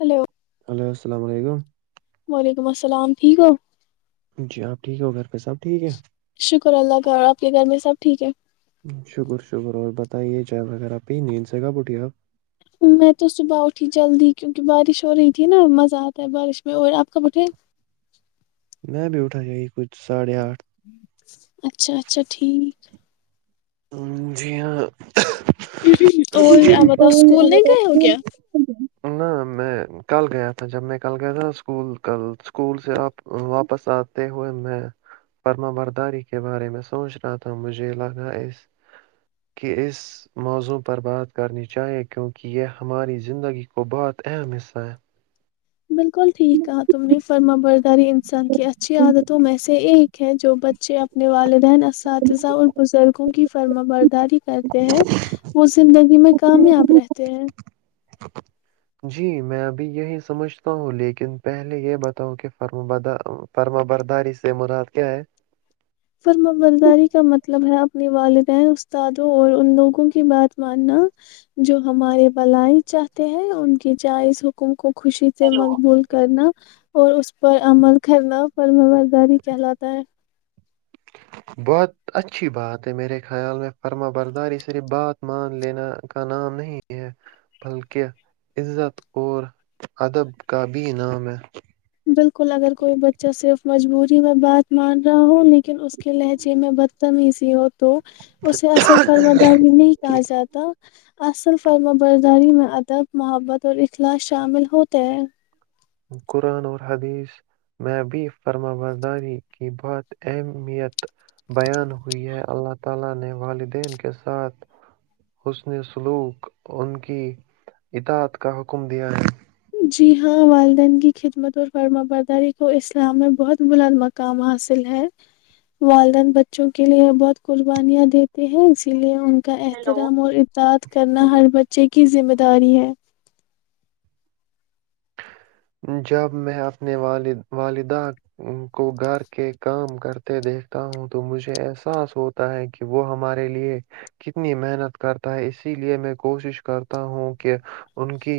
hello [unintelligible] وعلیکم السلام ٹھیک ہو جی آپ ٹھیک ہو گھر پہ سب ٹھیک ہے شکر اللہ کا آپ کے گھر میں سب ٹھیک ہے شکر شکر اور بتائیے چائے وغیرہ پہ ہی نیند سے گا بٹ آپ میں تو صبح اٹھی جلدی کیونکہ بارش ہو رہی تھی نا مزہ آتا ہے بارش میں اور آپ کب اٹھیں میں بھی اٹھا گی کچھ ساڑھے آٹھ اچھا اچھا ٹھیک جاں اوربت اسکول نہیں گئے ہو کیا ن میں کل گیا تھا جب میں کل گیا تھا اسکول کل اسکول سے آپ واپس آتے ہوئے میں پرما برداری کے بارے میں سوچ رہا تھا مجھے لگا اس کے اس موضوع پر بات کرنی چاہے کیونکہ یہ ہماری زندگی کو بہت اہم حصہ ہے بالکل ٹھیک کہاں تم نے فرما برداری انسان کہ اچھی عادتوں میں سے ایک ہیں جو بچے ا نے والدہین اساتذہ اور بزرگ کی فرم برداری کرتے ہیں وہ زندگی میں کامیاب رہتے ہیں جی میں ابھی یہی سمجھتا ہوں لیکن پہلے یہ بتاؤں کہ فرم برداری سے مراد کیا ہے پر میں بلداری کا مت مطلب ہے اپنی والدین استادوں اور ان لوگوں کی بات ماننا جو ہمارے بلائی چاہتے ہیں ان کی جائز حکم کو خوشی سے مقبول کرنا اور اس پر عمل کرنا پر میںبرداری کہلاتا ہے بہت اچھی بات ہے میرے خیال میں فرما برداری صرف بات مان لینا کا نام نہیں ہے بلکہ عزت اور ادب کا بھی نام ہے بالکل اگر کوئی بچہ صرف مجبوری جی میں بات مان رہا ہوں لیکن اس کے لہجے میں بدتم ہی سی ہو تو اسے اصل فرم دا بھی نہیں کہا جاتا اصل فرم و برداری میں ادب محبت اور اخلاص شامل ہوتے ہیں [unintelligible] جی ہاں والدین کی خدمت اور فما برداری کو اسلام میں بہت بلاد مقام حاصل ہے والدین بچوں کے لیے بہت قربانیاں دیتے ہیں اسی لیے ان کا احترام ہیلو اور اداد کرنا ہر بچے کے کی ذمہ داری ہے جب میں اپنے والد والدہ کو گھر کے کام کرتے دیکھتا ہوں تو مجھے احساس ہوتا ہے کہ وہ ہمارے لیے کتنی محنت کرتا ہے اسی لیے میں کوشش کرتا ہوں کہ ان کی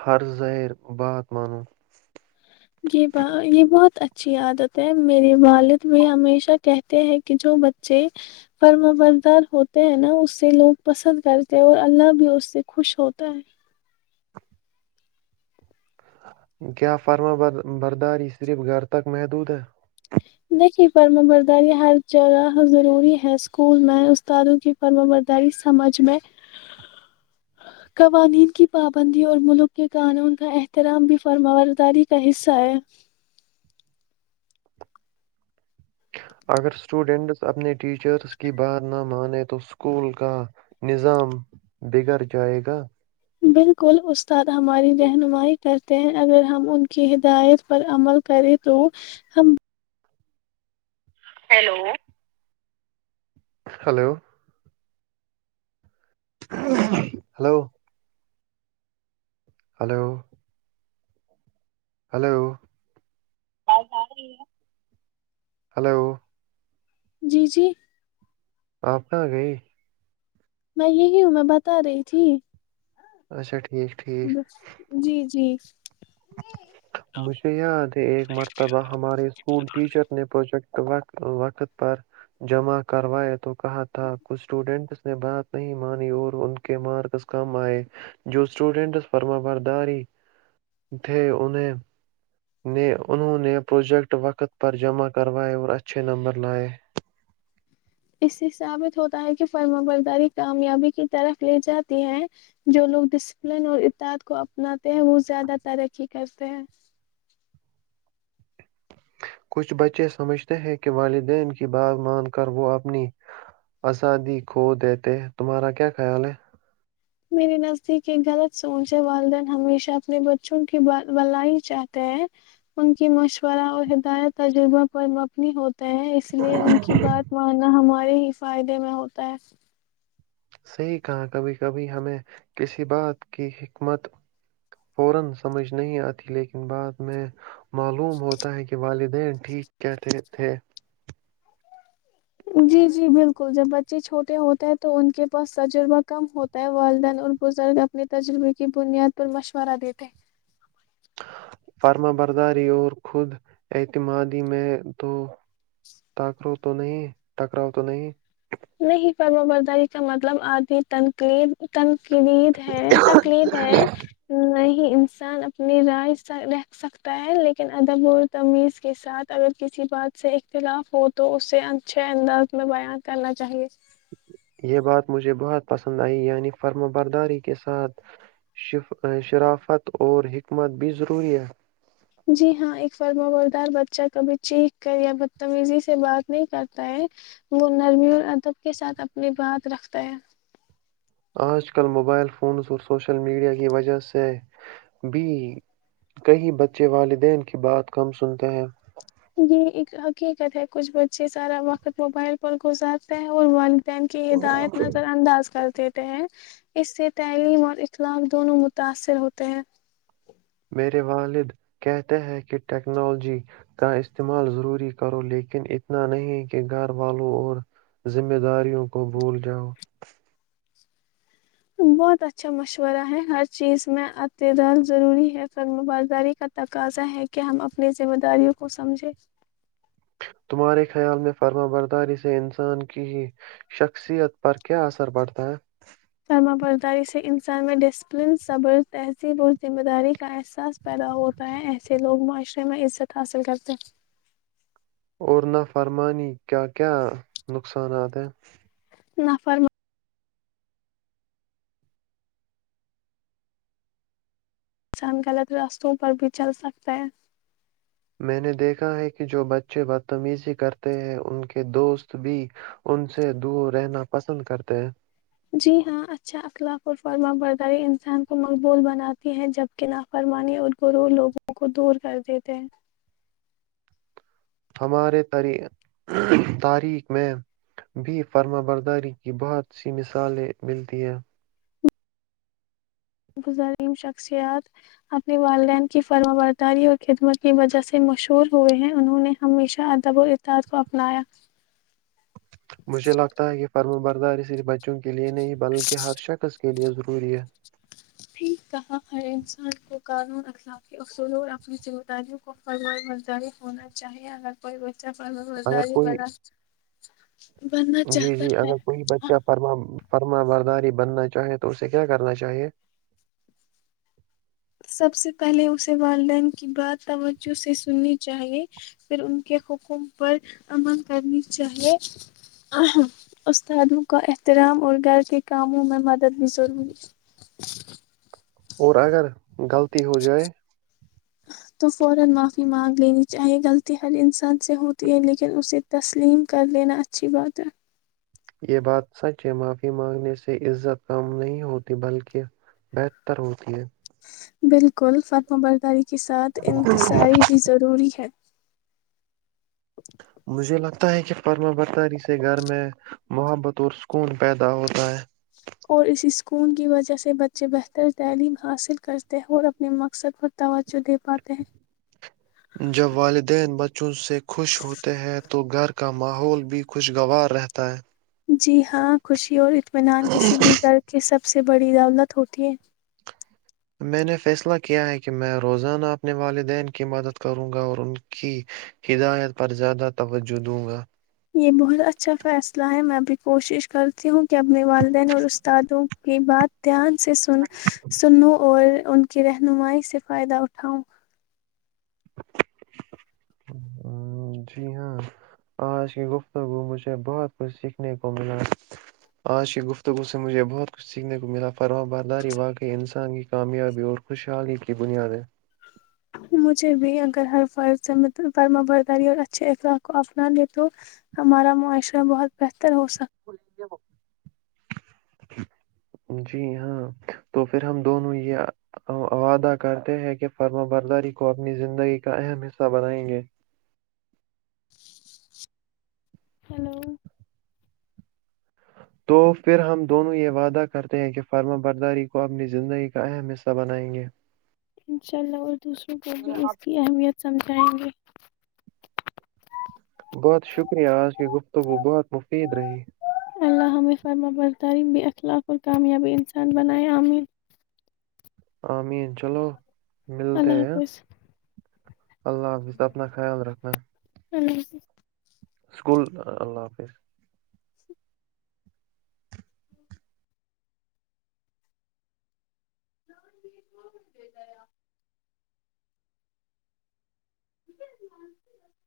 ہر زظر بات مانون یہ ب یہ بہت اچھا اچھی عادت ہے میرے والد بھی ہمیشہ کہتے ہیں کہ جو بچے فرمبردار ہوتے ہیں نا اس سے لوگ پسند کرتے اور اللہ بھی اس سے خوش ہوتا ہے کیا فرما برداری صرف گھر تک محدود ہے دیکھیے فرم برداری ہر جگہ ضروری ہے اسکول میں استادوں کی فرم برداری سمجھ میں قوانین کی پابندی اور ملک کے قانون کا احترام بھی فرم برداری کا حصہ ہے اگر اسٹوڈنٹس اپنے ٹیچرس کی بات نہ مانے تو اسکول کا نظام بگڑ جائے گا ب [unintelligible] hello hello hello hello hello hello جی جی آپ کا گئی میں یہی ہوں میں بتا رہی تھی اچھا ٹھیک ٹھیک جی جی مجھے یاد ہے ایک مرتبہ ہمارے اسکول ٹیچر نے پروجیکٹ وقت پر جمع کرواائے تو کہا تھا کچھ اسٹوڈینٹس نے بات نہیں مانی اور ان کے مارکس کم آئے جو اسٹوڈینٹس پرمبرداری تھے انہوں نے پروجیکٹ وقت پر جمع کروائے اور اچھے نمبر لائے اس سے ثابت ہوتا ہے کہ فرم برداری کامیابی کی طرف لے جاتی ہے جو لوگ ڈسپلن اور اطاد کو اپناتے ہیں وہ زیادہ ترقی کرتے ہیں کچھ بچے سمجھتے ہیں کہ والدین کی بات مان کر وہ اپنی آزادی کھو دیتے ہیں تمہارا کیا خیال ہے میرے نزدیک ایک غلط سوچ والدین ہمیشہ اپنے بچوں کی بلائی چاہتے ہیں ان کی مشورہ اور ہدایت تجربہ پر مبنی ہو ہیں اس لیے ان کی بات ماننا ہمار ہمارے ہی فائدے میں ہوتا ہے [unintelligible] معلوم ہوتا ہے کہ والد د ٹھیک کیا تھے تھے جی جی بالکل جب بچے چھوٹے ہوتے ہیں تو ان کے پاس تجربہ کم ہوتا ہے والدین اور بزرگ اپنے تجربے کی بنیاد پر مشورہ دیتے فرما برداری اور خود اعتمادی میں تو ٹاکرو تو نہیں ٹکراؤ تو نہیں نہیں پرمہ برداری کا مطلب آدمی تنق کلید ہے تکلیف ہے نہیں انسان اپنی رائے ر سکتا ہے لیکن ادب اور تمیز کے ساتھ اگر کسی بات سے اختلاف ہو تو اسے اچھے انداز میں بیان کرنا چاہیے یہ بات مجھے بہت پسند آئی یعنی فرم برداری کے ساتھ شرافت اور حکمت بھی ضروری ہے جی ہاں ایک فرمبردار بچہ کبھی چیکخ کر یا بدتمیزی سے بات نہیں کرتا ہے وہ نرمی ال ادب کے ساتھ اپنی بات رکھتا ہے آج کل موبائل فونز اور سوشل میڈیا کی وجہ سے بھی کئی بچے والدین کی بات کم سنتے ہیں یہ ایک حقیقت ہے کچھ بچے سارا وقت موبائل پر گزارتے ہیں اور ک یہ دایت نظر انداز کرتے ہیں اس سے تعلیم اور اخلاق دونوں متاثر ہوتے ہیں میرے والد کہتے ہیں کہ ٹیکنالوجی کا استعمال ضروری کرو لیکن اتنا نہیں کہ گھر والوں اور ذمہ داریوں کو بھول جاؤ بہت اچھا مشورہ ہے ہر چیز میں ات رال ضروری ہے فرمبراداری کا تقاضا ہے کہ ہم اپنی ذمہ داریوں کو سمجھیں تمہارے خیال میں فرما برداری سے انسان کی شخصیت پر کیا اثر پڑتا ہے سرما برداری سے انسان میں ڈسپلن سبر تہذیب و ذمہ داری کا احساس پیدا ہوتا ہے ایسے لوگ معاشرے میں عزت حاصل کرتے ہیں اور نا فرمانی کیا کیا نقصانات ہیں نفر انسان غلط راستوں پر بھی چل سکتا ہے میں نے دیکھا ہے کہ جو بچے بدتمیزی کرتے ہیں ان کے دوست بھی ان سے دور رہنا پسند کرتے ہیں جی ہاں اچھا اخلاق اور فرما برداری انسان کو مقبول بناتی ہے جبک نافرمانی اور گرور لوگوں کو دور کر دیتے ہیں ہمارے تاریخ میں بھی فرما برداری کی بہت سی مثالیں ملتی ہیں ظریم شخصیات اپنے والدین کی فرم برداری اور خدمت کی وجہ سے مشہور ہوئے ہیں انہوں نے ہمیشہ ادب اور ارتااد کو اپنایا مجھے لگتا ہے کہ پرم برداریرری بچوں کی لیے نہیں بلکہ ہر شخص کے لئے ضروری ہے ھیک کہا ہر انسان کو قانون اخلاافی اصولوں اور اپنی ذمہ داریوں کو فرو ماری ہونا چاہیے اگر کوئی چپ ب اگر با کوئی جچ جی جی اگر کوئی بچہ فرما فرما برداری بننا چاہیں تو اسے کیا کرنا چاہیے [unintelligible] اور اگر غلطی ہو جائے تو فورا معافی مانگ لینی چاہیے غلطی ہر انسان سے ہوتی ہے لیکن اسے تسلیم کر لینا اچھی بات ہے یہ بات سچ ہے معافی مانگنے سے عزت کم نہیں ہوتی بلکہ بہتر ہوتی ہے بالکل فرم برداری کے ساتھ انکصاری بھی ضروری ہے مجھے لگتا ہے کہ فرما برتاری سے گھر میں محبت اور سکون پیدا ہوتا ہے اور اس اسکول کی وجہ سے بچے بہتر تعلیم حاصل کرتے ہیں اور اپنے مقصد پر توجہ دے پاتے ہیں جب والدین بچوں سے خوش ہوتے ہیں تو گھر کا ماحول بھی خوشگوار رہتا ہے جی ہاں خوشی اور ط مینان کسی بھی گھر کے سب سب سے بڑی دولت ہوتی ہے میں نے فیصلہ کیا ہے کہ میں روزانہ اپنے والدین کی مدد کروں گا اور ان کی ہدایت پر زیادہ توجہ دوں گا یہ بہت اچھا فیصلہ ہے میں ابھی کوشش کرتی ہوں کہ اپنے والدین اور استادوں کی بات دھیان سے سن سنوں اور ان کی رہنمائی سے فائدہ اٹھاؤں جی ہاں آج کی گفتگو مجھے بہت کچھ سیکھنے کو ملا آج کی گفتگو سے مجھے بہت کچھ سیکھنے کو ملا فروا برداری واقعی انسان کی کامیابی اور خوشحالی کی بنیاد ہے مجھے بھی اگر ہر فرض فرمہ برداری اور اچھے اخلاق کو اپنا لے تو ہمارا معاشرہ بہت بہتر تر ہو سا ہے جی ہاں تو پھر ہم دونوں یہ وعدہ کرتے ہیں کہ فرم برداری کو اپنی زندگی کا اہم حصہ بنائیں گے ہلو تو پھر ہم دونوں یہ وعدہ کرتے ہیں کہ فرما برداری کو اپنی زندگی کا اہم حصہ بنائیں گے انشاء اللہ اور دوسروں کو بھی اس کی اہمیت سمجھ تھینک یو بہت شکریہ آج کی گفتگو بہت مفید رہی اللہ ہم فرما بر ترین بھی اخلاق اور کامیابی انسان بنائے عمین آمین چلو ملتے اللہ ہیں حافظ اللہ حافظ اپنا خیال رکھنا ہ سکول اللہ حافظ [inaudible] ج